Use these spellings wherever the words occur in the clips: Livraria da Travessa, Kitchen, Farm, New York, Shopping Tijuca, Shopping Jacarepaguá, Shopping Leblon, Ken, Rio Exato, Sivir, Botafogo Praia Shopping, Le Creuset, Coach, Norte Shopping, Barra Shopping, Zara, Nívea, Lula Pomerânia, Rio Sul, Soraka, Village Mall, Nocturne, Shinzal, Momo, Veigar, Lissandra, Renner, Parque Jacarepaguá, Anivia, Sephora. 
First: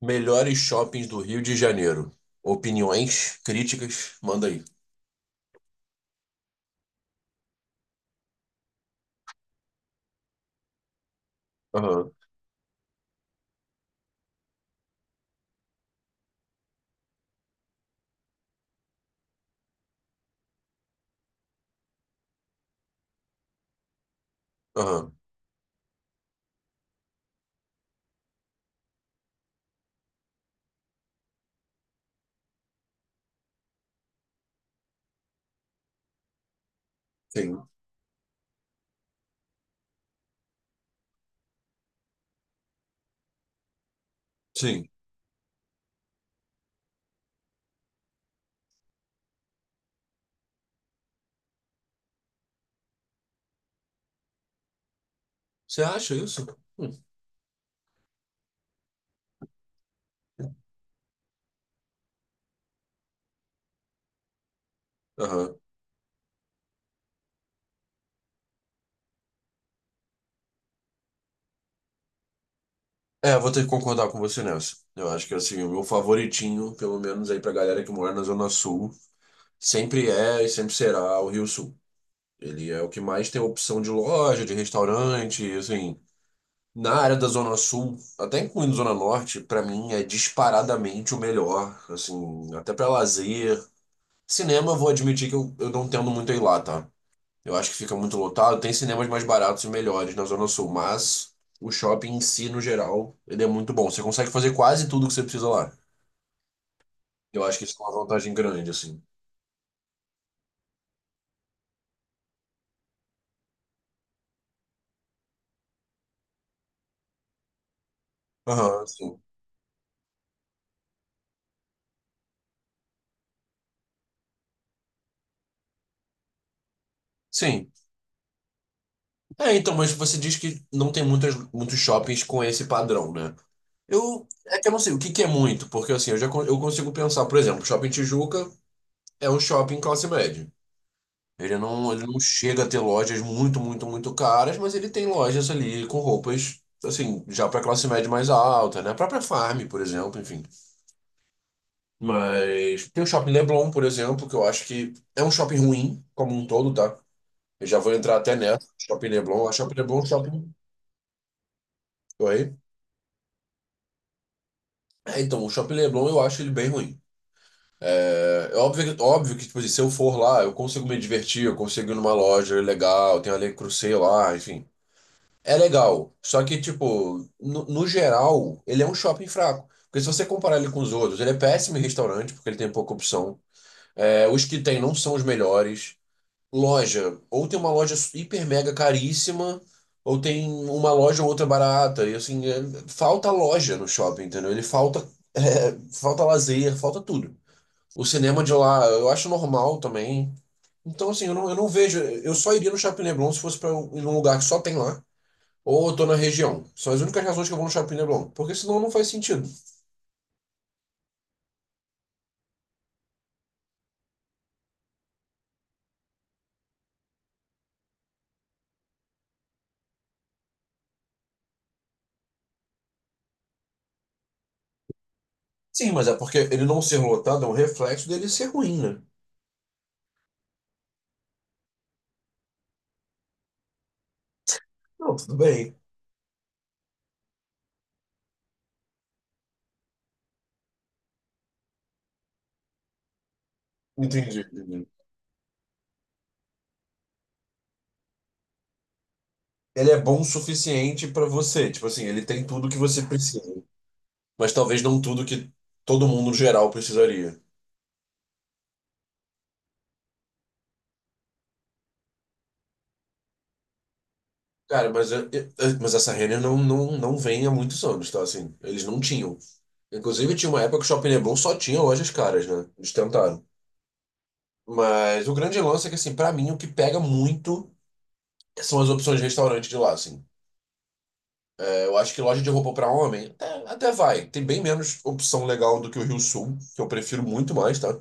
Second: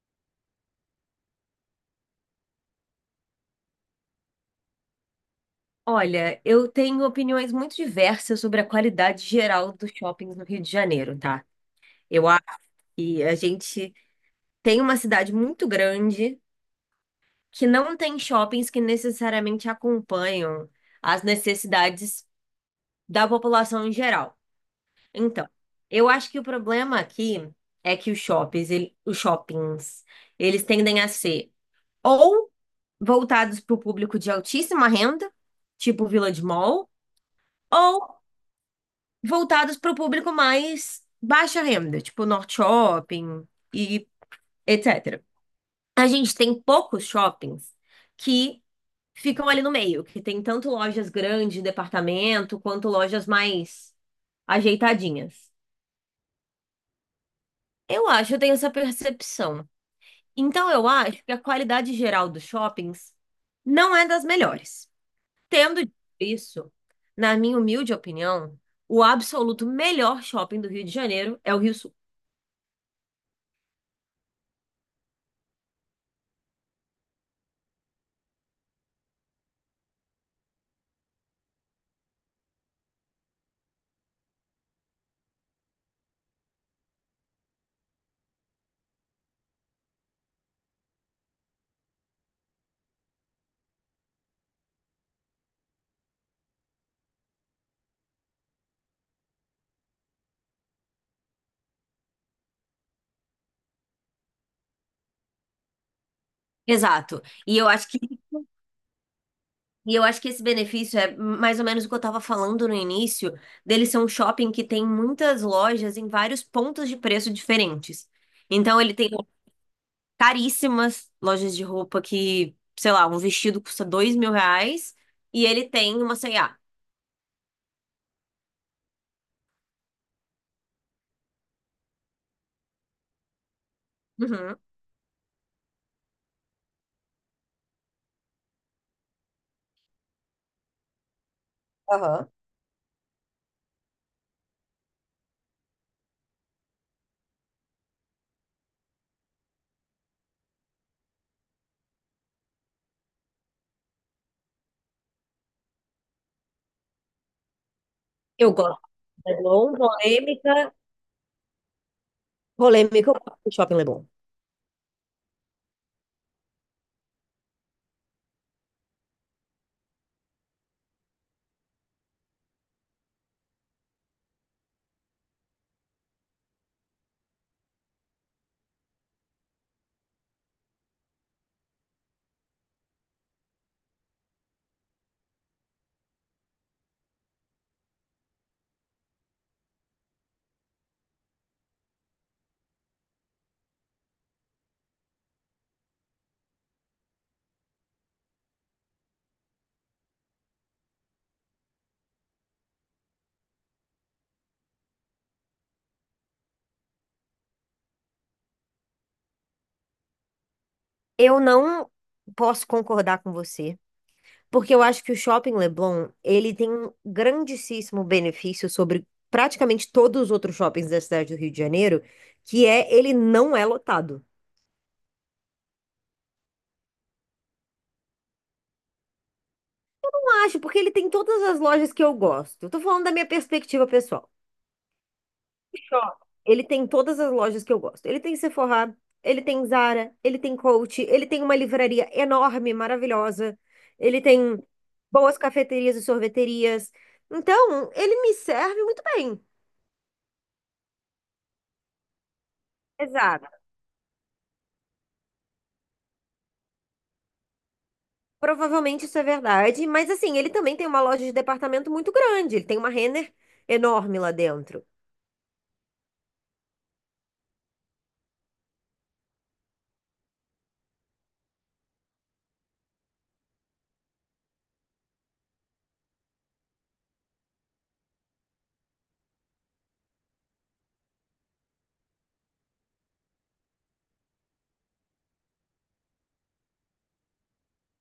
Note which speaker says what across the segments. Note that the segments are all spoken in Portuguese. Speaker 1: Melhores shoppings do Rio de Janeiro. Opiniões, críticas, manda aí.
Speaker 2: Olha, eu tenho opiniões muito diversas sobre a qualidade geral dos shoppings no Rio de Janeiro, tá?
Speaker 1: Aham,
Speaker 2: Eu acho que a gente tem uma cidade muito grande que não tem shoppings que necessariamente acompanham as necessidades da população em geral.
Speaker 1: aham,
Speaker 2: Então, eu acho que o problema aqui é que os shoppings, os shoppings, eles tendem a ser ou voltados para o público de altíssima renda, tipo Village Mall,
Speaker 1: sim,
Speaker 2: ou voltados para o público mais baixa renda, tipo Norte Shopping e
Speaker 1: sim.
Speaker 2: etc. A gente tem poucos shoppings que ficam ali no meio, que tem tanto lojas grandes de departamento quanto lojas mais ajeitadinhas.
Speaker 1: Você acha isso? Hum.
Speaker 2: Eu tenho essa percepção. Então eu acho que a qualidade geral dos shoppings não é das melhores.
Speaker 1: Aham.
Speaker 2: Tendo dito isso, na minha humilde opinião, o absoluto melhor shopping do Rio de Janeiro é o Rio.
Speaker 1: É, vou ter que concordar com você nessa. Eu acho que assim, o meu favoritinho, pelo menos aí pra galera que mora na Zona Sul, sempre é e sempre será o Rio Sul. Ele é o que mais tem opção de loja, de restaurante, assim. Na área da Zona Sul, até incluindo Zona Norte, pra mim é disparadamente o melhor, assim, até pra lazer, cinema. Eu vou admitir que eu não tendo muito a ir lá, tá? Eu acho que fica muito lotado. Tem cinemas mais baratos e melhores na Zona Sul, mas o shopping em si, no geral, ele é muito bom. Você consegue fazer quase tudo que você precisa lá.
Speaker 2: Exato.
Speaker 1: Eu
Speaker 2: E
Speaker 1: acho que
Speaker 2: eu
Speaker 1: isso é
Speaker 2: acho
Speaker 1: uma
Speaker 2: que,
Speaker 1: vantagem grande, assim.
Speaker 2: e eu acho que esse benefício é mais ou menos o que eu estava falando no início, dele ser um shopping que tem muitas lojas em vários pontos de preço diferentes. Então
Speaker 1: Aham,
Speaker 2: ele tem
Speaker 1: sim.
Speaker 2: caríssimas lojas de roupa que, sei lá, um vestido custa R$ 2.000 e ele tem uma C&A.
Speaker 1: Sim. É, então, mas você diz que não tem muitas, muitos shoppings com esse padrão, né? Eu, é
Speaker 2: Uhum.
Speaker 1: que eu não sei o que que é muito, porque assim, eu já eu consigo pensar, por exemplo, Shopping Tijuca é um shopping classe média. Ele não
Speaker 2: Aham.
Speaker 1: chega a ter lojas muito, muito, muito caras, mas ele tem lojas ali com roupas, assim, já para classe média mais alta, né? A própria Farm, por exemplo, enfim. Mas tem o Shopping Leblon, por exemplo, que eu acho que é um shopping ruim, como um todo, tá? Eu já vou entrar até
Speaker 2: Eu
Speaker 1: nessa.
Speaker 2: gosto
Speaker 1: Shopping
Speaker 2: do
Speaker 1: Leblon, a
Speaker 2: Leblon,
Speaker 1: Shopping Leblon, é um shopping.
Speaker 2: polêmica.
Speaker 1: Oi?
Speaker 2: Polêmica, eu gosto do Shopping Leblon.
Speaker 1: É, então, o Shopping Leblon eu acho ele bem ruim. É óbvio, óbvio que, tipo assim, se eu for lá, eu consigo me divertir, eu consigo ir numa loja legal, tem a Le Creuset lá, enfim. É legal, só que, tipo, no geral, ele é um shopping fraco. Porque se você comparar ele com os outros, ele é péssimo em restaurante, porque ele tem pouca opção. É, os que tem não são os melhores. Loja, ou tem uma loja hiper mega caríssima, ou tem uma loja ou outra barata. E assim, falta loja no shopping, entendeu? Ele falta, é, falta lazer, falta tudo. O cinema de lá, eu acho normal também. Então, assim, eu não vejo. Eu só iria no Shopping Leblon se fosse pra em um lugar que só tem lá. Ou eu tô na região. São as únicas razões que eu vou no Shopping Leblon. Porque senão não faz sentido.
Speaker 2: Eu não posso concordar com você, porque eu acho que o Shopping Leblon, ele tem um grandíssimo benefício sobre praticamente todos os outros shoppings da cidade do Rio de Janeiro, que é ele não é lotado.
Speaker 1: Sim, mas é porque ele não ser lotado é um reflexo dele ser ruim, né?
Speaker 2: Eu acho, porque ele tem todas as lojas que eu gosto. Eu tô falando da minha perspectiva pessoal.
Speaker 1: Não, tudo bem.
Speaker 2: O shopping, ele tem todas as lojas que eu gosto. Ele tem Sephora, ele tem Zara, ele tem Coach, ele tem uma livraria enorme, maravilhosa. Ele
Speaker 1: Entendi,
Speaker 2: tem
Speaker 1: entendi.
Speaker 2: boas cafeterias e sorveterias. Então, ele me serve muito bem.
Speaker 1: Ele é bom o suficiente pra você. Tipo assim, ele tem tudo que você precisa.
Speaker 2: Exato.
Speaker 1: Mas talvez não tudo que todo mundo no geral precisaria.
Speaker 2: Provavelmente isso é verdade, mas assim, ele também tem uma loja de departamento muito grande, ele tem uma Renner enorme lá dentro.
Speaker 1: Cara, mas, mas essa Renner não vem há muitos anos, tá? Assim, eles não tinham. Inclusive, tinha uma época que o Shopping Leblon só tinha lojas caras, né? Eles tentaram. Mas o grande lance é que, assim, pra mim, o que pega muito são as opções de restaurante de lá, assim. É, eu acho que loja de roupa pra homem até, até vai. Tem bem menos opção legal do que o Rio Sul, que eu prefiro muito mais, tá?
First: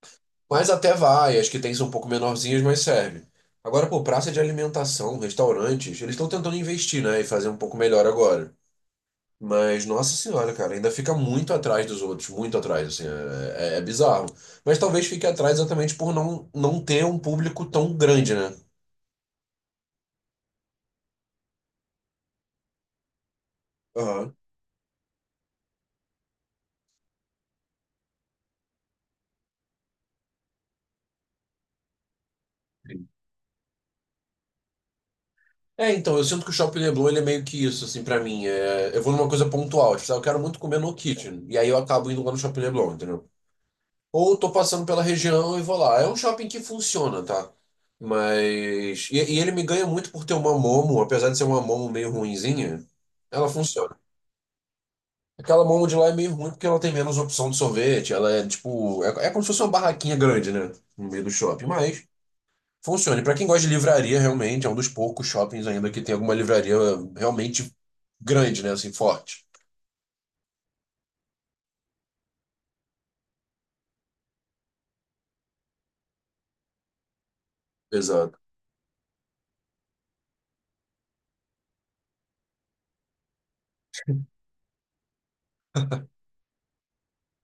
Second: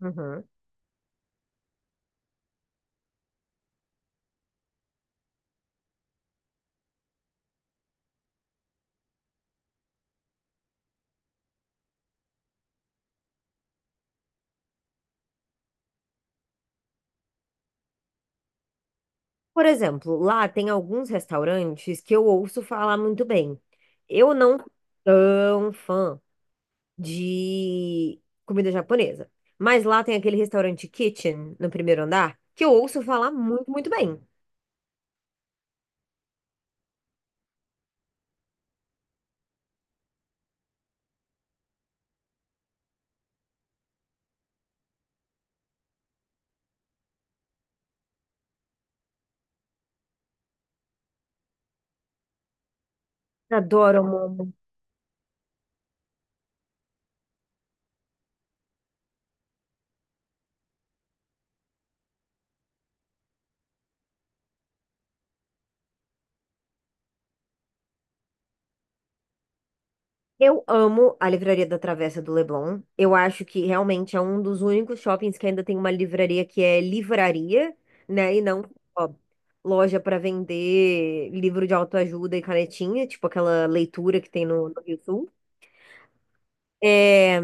Speaker 2: Uhum.
Speaker 1: Mas até vai. As que tem são um pouco menorzinhas, mas serve. Agora, pô, praça de alimentação, restaurantes, eles estão tentando investir, né? E fazer um pouco melhor agora. Mas, nossa senhora, cara, ainda fica muito atrás dos outros, muito atrás, assim, é bizarro. Mas talvez fique atrás exatamente por não ter um público tão grande, né?
Speaker 2: Por exemplo, lá tem alguns restaurantes que eu ouço falar muito bem. Eu
Speaker 1: Aham.
Speaker 2: não sou tão fã de comida japonesa, mas lá tem aquele restaurante Kitchen no primeiro andar que eu ouço falar muito, muito bem.
Speaker 1: É, então, eu sinto que o Shopping Leblon ele é meio que isso, assim, pra mim. É, eu vou numa coisa pontual, tipo, "Ah, eu quero muito comer no Kitchen", e aí eu acabo indo lá no Shopping Leblon, entendeu? Ou eu tô passando pela região e vou lá. É um shopping que funciona, tá? Mas. E ele me ganha muito por ter uma Momo, apesar de ser uma Momo meio ruinzinha, ela funciona.
Speaker 2: Adoro, amor.
Speaker 1: Aquela Momo de lá é meio ruim porque ela tem menos opção de sorvete, ela é tipo. É, é como se fosse uma barraquinha grande, né? No meio do shopping, mas. Funcione. Para quem gosta de livraria, realmente, é um dos poucos shoppings ainda que tem alguma livraria realmente grande, né? Assim, forte.
Speaker 2: Eu amo a Livraria da Travessa do Leblon. Eu acho que realmente é um dos únicos shoppings que ainda tem uma livraria que é livraria, né?
Speaker 1: Exato.
Speaker 2: E não ó, loja para vender livro de autoajuda e canetinha, tipo aquela leitura que tem no Rio Sul. É,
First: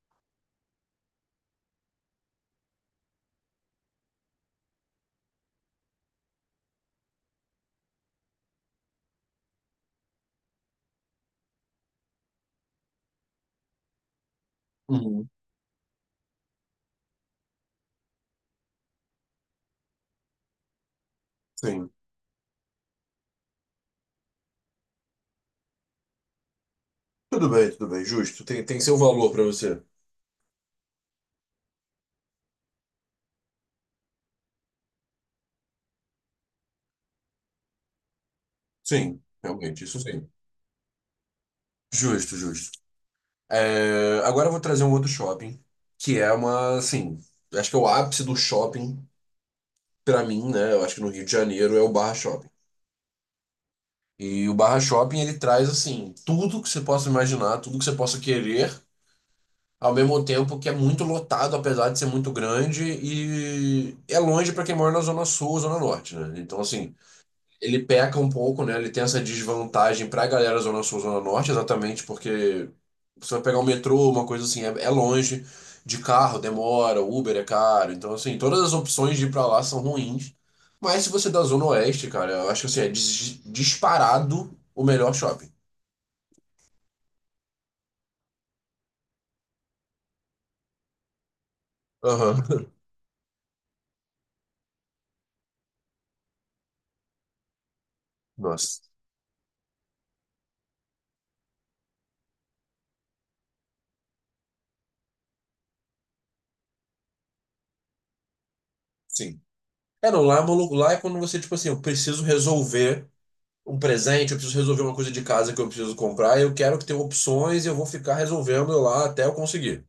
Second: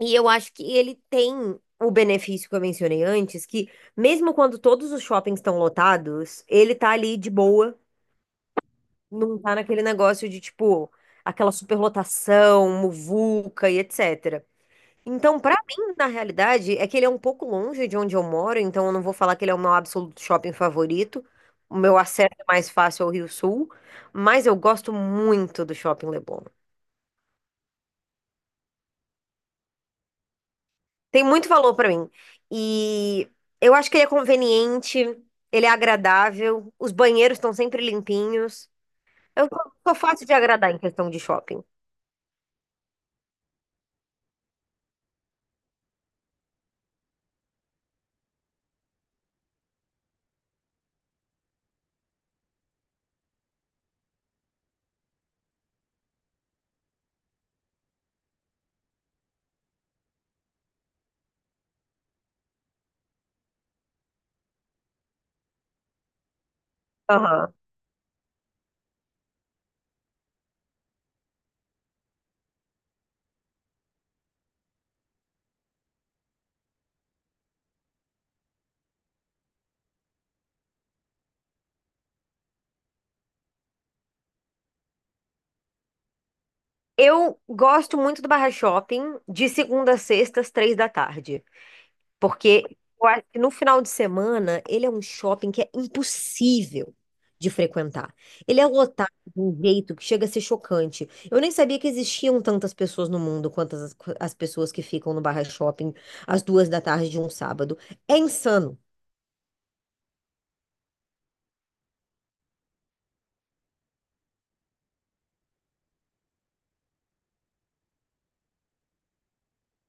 Speaker 2: e eu acho que ele tem o benefício que eu mencionei antes, que mesmo quando todos os shoppings estão lotados, ele tá ali de boa, não tá naquele negócio de tipo aquela superlotação, muvuca e etc.
Speaker 1: Uhum.
Speaker 2: Então, pra mim, na realidade, é que ele é um pouco longe de onde eu moro, então eu não vou falar que ele é o meu absoluto shopping favorito. O
Speaker 1: Sim.
Speaker 2: meu acesso é mais fácil ao Rio Sul, mas eu gosto muito do Shopping Leblon.
Speaker 1: Tudo bem, tudo bem. Justo. Tem, tem seu valor para você.
Speaker 2: Tem muito valor pra mim. E eu acho que ele é conveniente, ele é agradável, os banheiros estão sempre limpinhos.
Speaker 1: Sim,
Speaker 2: Eu sou
Speaker 1: realmente,
Speaker 2: sou
Speaker 1: isso
Speaker 2: fácil
Speaker 1: sim.
Speaker 2: de agradar em questão de shopping.
Speaker 1: Justo, justo. É, agora eu vou trazer um outro shopping, que é uma, assim, acho que é o ápice do shopping, para mim, né? Eu acho que no Rio de Janeiro é o Barra Shopping. E o Barra Shopping, ele traz, assim, tudo que você possa imaginar, tudo que você possa querer. Ao mesmo tempo que é muito lotado, apesar de ser muito grande, e é longe para quem mora na Zona Sul ou Zona Norte, né? Então, assim,
Speaker 2: Aham.
Speaker 1: ele peca um pouco, né? Ele tem essa desvantagem para a galera Zona Sul, Zona Norte, exatamente porque você vai pegar um metrô, uma coisa assim, é longe, de carro demora, Uber é caro. Então, assim, todas as opções de ir para lá são ruins. Mas se você é da Zona Oeste, cara, eu acho que assim, é disparado o melhor shopping.
Speaker 2: Eu gosto muito do Barra Shopping de segunda a sexta, às 3 da tarde.
Speaker 1: Aham.
Speaker 2: Porque eu acho que no final de semana ele é um shopping que é impossível de frequentar. Ele é
Speaker 1: Nossa,
Speaker 2: lotado de um jeito que chega a ser chocante. Eu nem sabia que existiam tantas pessoas no mundo quantas as pessoas que ficam no Barra Shopping às 2 da tarde de um sábado. É insano.
Speaker 1: sim. É, não, lá é maluco. Lá é quando você, tipo assim, eu preciso resolver um presente, eu preciso resolver uma coisa de casa que eu preciso comprar, eu quero que tenha opções e eu vou ficar resolvendo lá até eu conseguir.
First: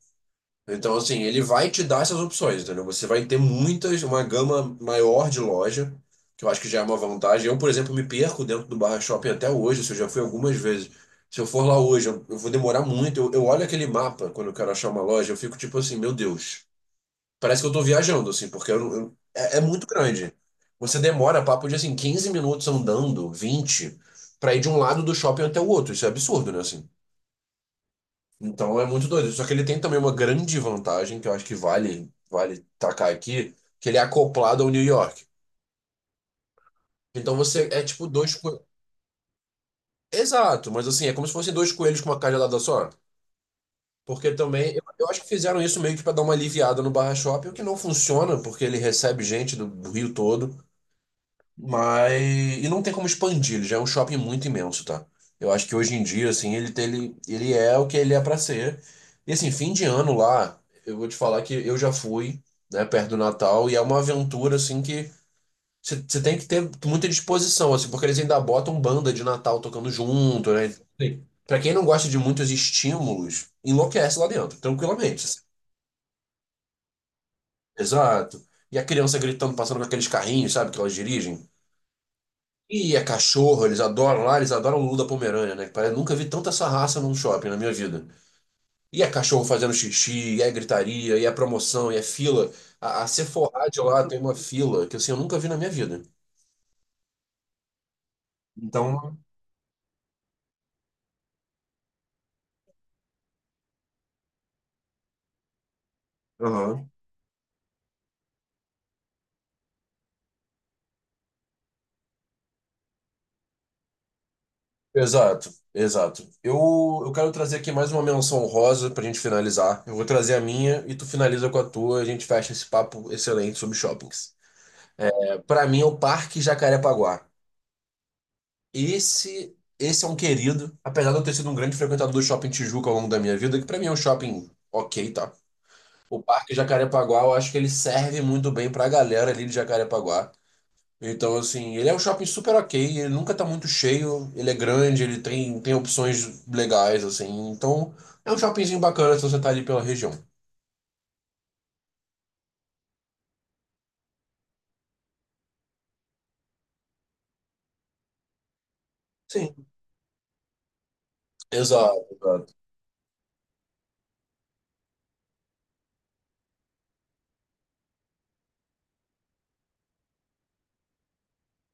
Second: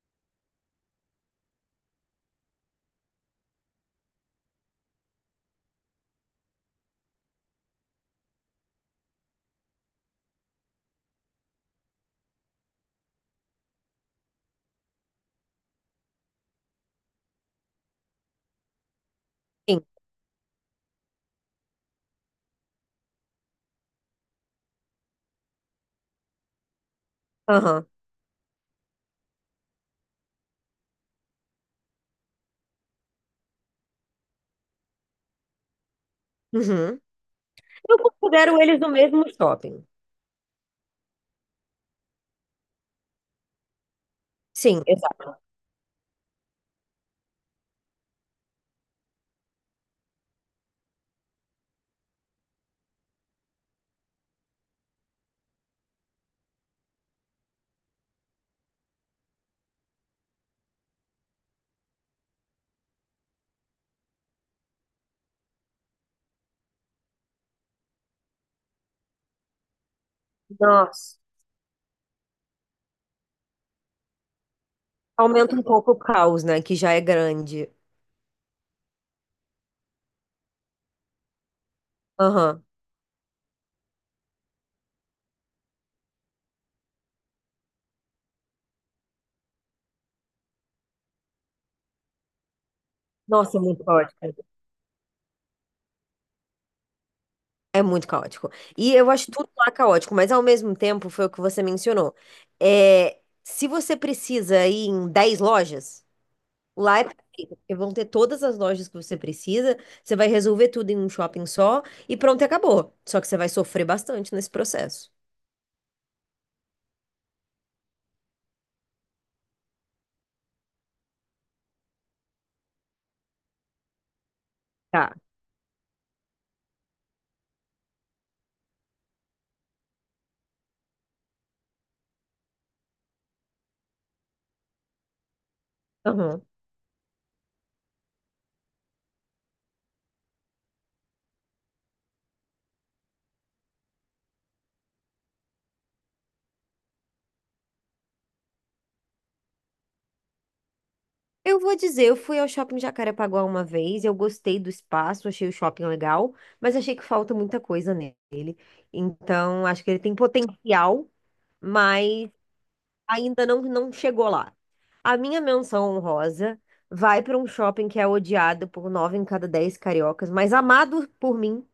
Speaker 1: Então, assim, ele vai te dar essas opções, entendeu? Você vai ter muitas, uma gama maior de loja, que eu acho que já é uma vantagem. Eu, por exemplo, me perco dentro do Barra Shopping até hoje, se eu já fui algumas vezes. Se eu for lá hoje, eu vou demorar muito. Eu olho aquele mapa quando eu quero achar uma loja, eu fico tipo assim, meu Deus. Parece que eu tô viajando, assim, porque é, é muito
Speaker 2: Sim.
Speaker 1: grande. Você demora papo de, assim, 15 minutos andando, 20, pra ir de um lado do shopping até o outro. Isso é absurdo, né, assim?
Speaker 2: Aham.
Speaker 1: Então é muito doido. Só que ele tem também uma grande vantagem, que eu acho que vale, vale tacar aqui, que ele é acoplado ao New York.
Speaker 2: Uhum.
Speaker 1: Então você é
Speaker 2: Eu
Speaker 1: tipo dois
Speaker 2: considero
Speaker 1: coelhos.
Speaker 2: eles no mesmo shopping.
Speaker 1: Exato, mas assim, é como se fossem dois coelhos com uma cajadada só. Porque também,
Speaker 2: Sim,
Speaker 1: eu acho que
Speaker 2: exato.
Speaker 1: fizeram isso meio que pra dar uma aliviada no Barra Shopping, o que não funciona, porque ele recebe gente do Rio todo. Mas. E não tem como expandir, ele já é um shopping muito imenso, tá? Eu acho que hoje em dia, assim, ele, ele é o que ele é pra ser. E assim, fim de ano lá, eu vou te falar que eu já fui, né, perto do Natal, e é uma aventura, assim, que você tem que ter muita disposição, assim, porque eles ainda botam banda de Natal tocando junto, né?
Speaker 2: Nossa.
Speaker 1: Sim. Pra quem não gosta de muitos estímulos, enlouquece lá dentro, tranquilamente, assim.
Speaker 2: Aumenta um pouco o caos, né? Que já é grande.
Speaker 1: Exato. E a criança gritando, passando com aqueles carrinhos, sabe, que elas dirigem.
Speaker 2: Aham.
Speaker 1: E é cachorro, eles adoram lá, eles adoram o Lula Pomerânia, né? Parece, nunca vi tanta essa raça num shopping na minha vida. E é cachorro fazendo xixi, e é gritaria, e é promoção, e é fila. A
Speaker 2: Nossa, é
Speaker 1: Sephora de
Speaker 2: muito
Speaker 1: lá
Speaker 2: forte.
Speaker 1: tem uma fila que assim, eu nunca vi na minha vida.
Speaker 2: É muito caótico. E eu
Speaker 1: Então,
Speaker 2: acho tudo lá é caótico, mas ao mesmo tempo, foi o que você mencionou. É, se você precisa ir em 10 lojas,
Speaker 1: aham.
Speaker 2: lá é perfeito, porque vão ter todas as lojas que você precisa, você vai resolver tudo em um shopping só e pronto, acabou. Só que você vai sofrer bastante nesse processo.
Speaker 1: Exato, exato. Eu quero trazer aqui mais uma menção honrosa pra gente finalizar. Eu vou trazer a minha e tu finaliza com a tua, a gente fecha esse papo excelente sobre shoppings.
Speaker 2: Tá.
Speaker 1: É, pra mim é o Parque Jacarepaguá. Esse é um querido, apesar de eu ter sido um grande frequentador do Shopping Tijuca ao longo da minha vida, que pra mim é um shopping ok, tá? O
Speaker 2: Aham.
Speaker 1: Parque Jacarepaguá, eu acho que ele serve muito bem pra galera ali de Jacarepaguá. Então, assim, ele é um shopping super ok, ele nunca tá muito cheio, ele é grande, tem opções legais, assim. Então, é um shoppingzinho bacana se você tá ali pela região.
Speaker 2: Eu vou dizer, eu fui ao shopping Jacarepaguá uma vez, eu gostei do espaço, achei o shopping legal, mas achei que falta muita coisa nele.
Speaker 1: Sim,
Speaker 2: Então, acho que ele tem potencial,
Speaker 1: exato,
Speaker 2: mas
Speaker 1: exato.
Speaker 2: ainda não chegou lá. A minha menção honrosa vai para um shopping que é odiado por 9 em cada 10 cariocas, mas amado por mim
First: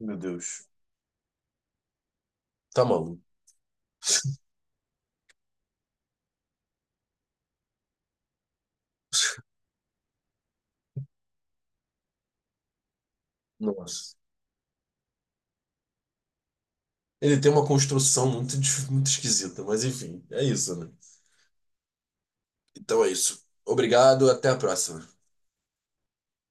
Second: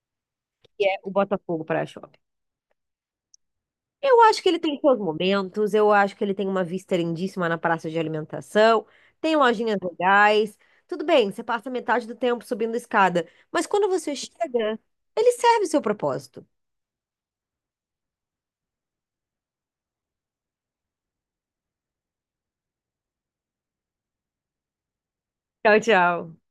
Speaker 1: Meu Deus.
Speaker 2: é o Botafogo Praia Shopping.
Speaker 1: Tá maluco.
Speaker 2: Eu acho que ele tem seus momentos, eu acho que ele tem uma vista lindíssima na praça de alimentação, tem lojinhas legais. Tudo bem, você passa metade do tempo subindo escada, mas quando você
Speaker 1: Nossa.
Speaker 2: chega, ele serve o seu propósito.
Speaker 1: Ele tem uma construção muito, muito esquisita, mas enfim, é isso, né? Então é isso. Obrigado, até a próxima.
Speaker 2: Tchau, tchau.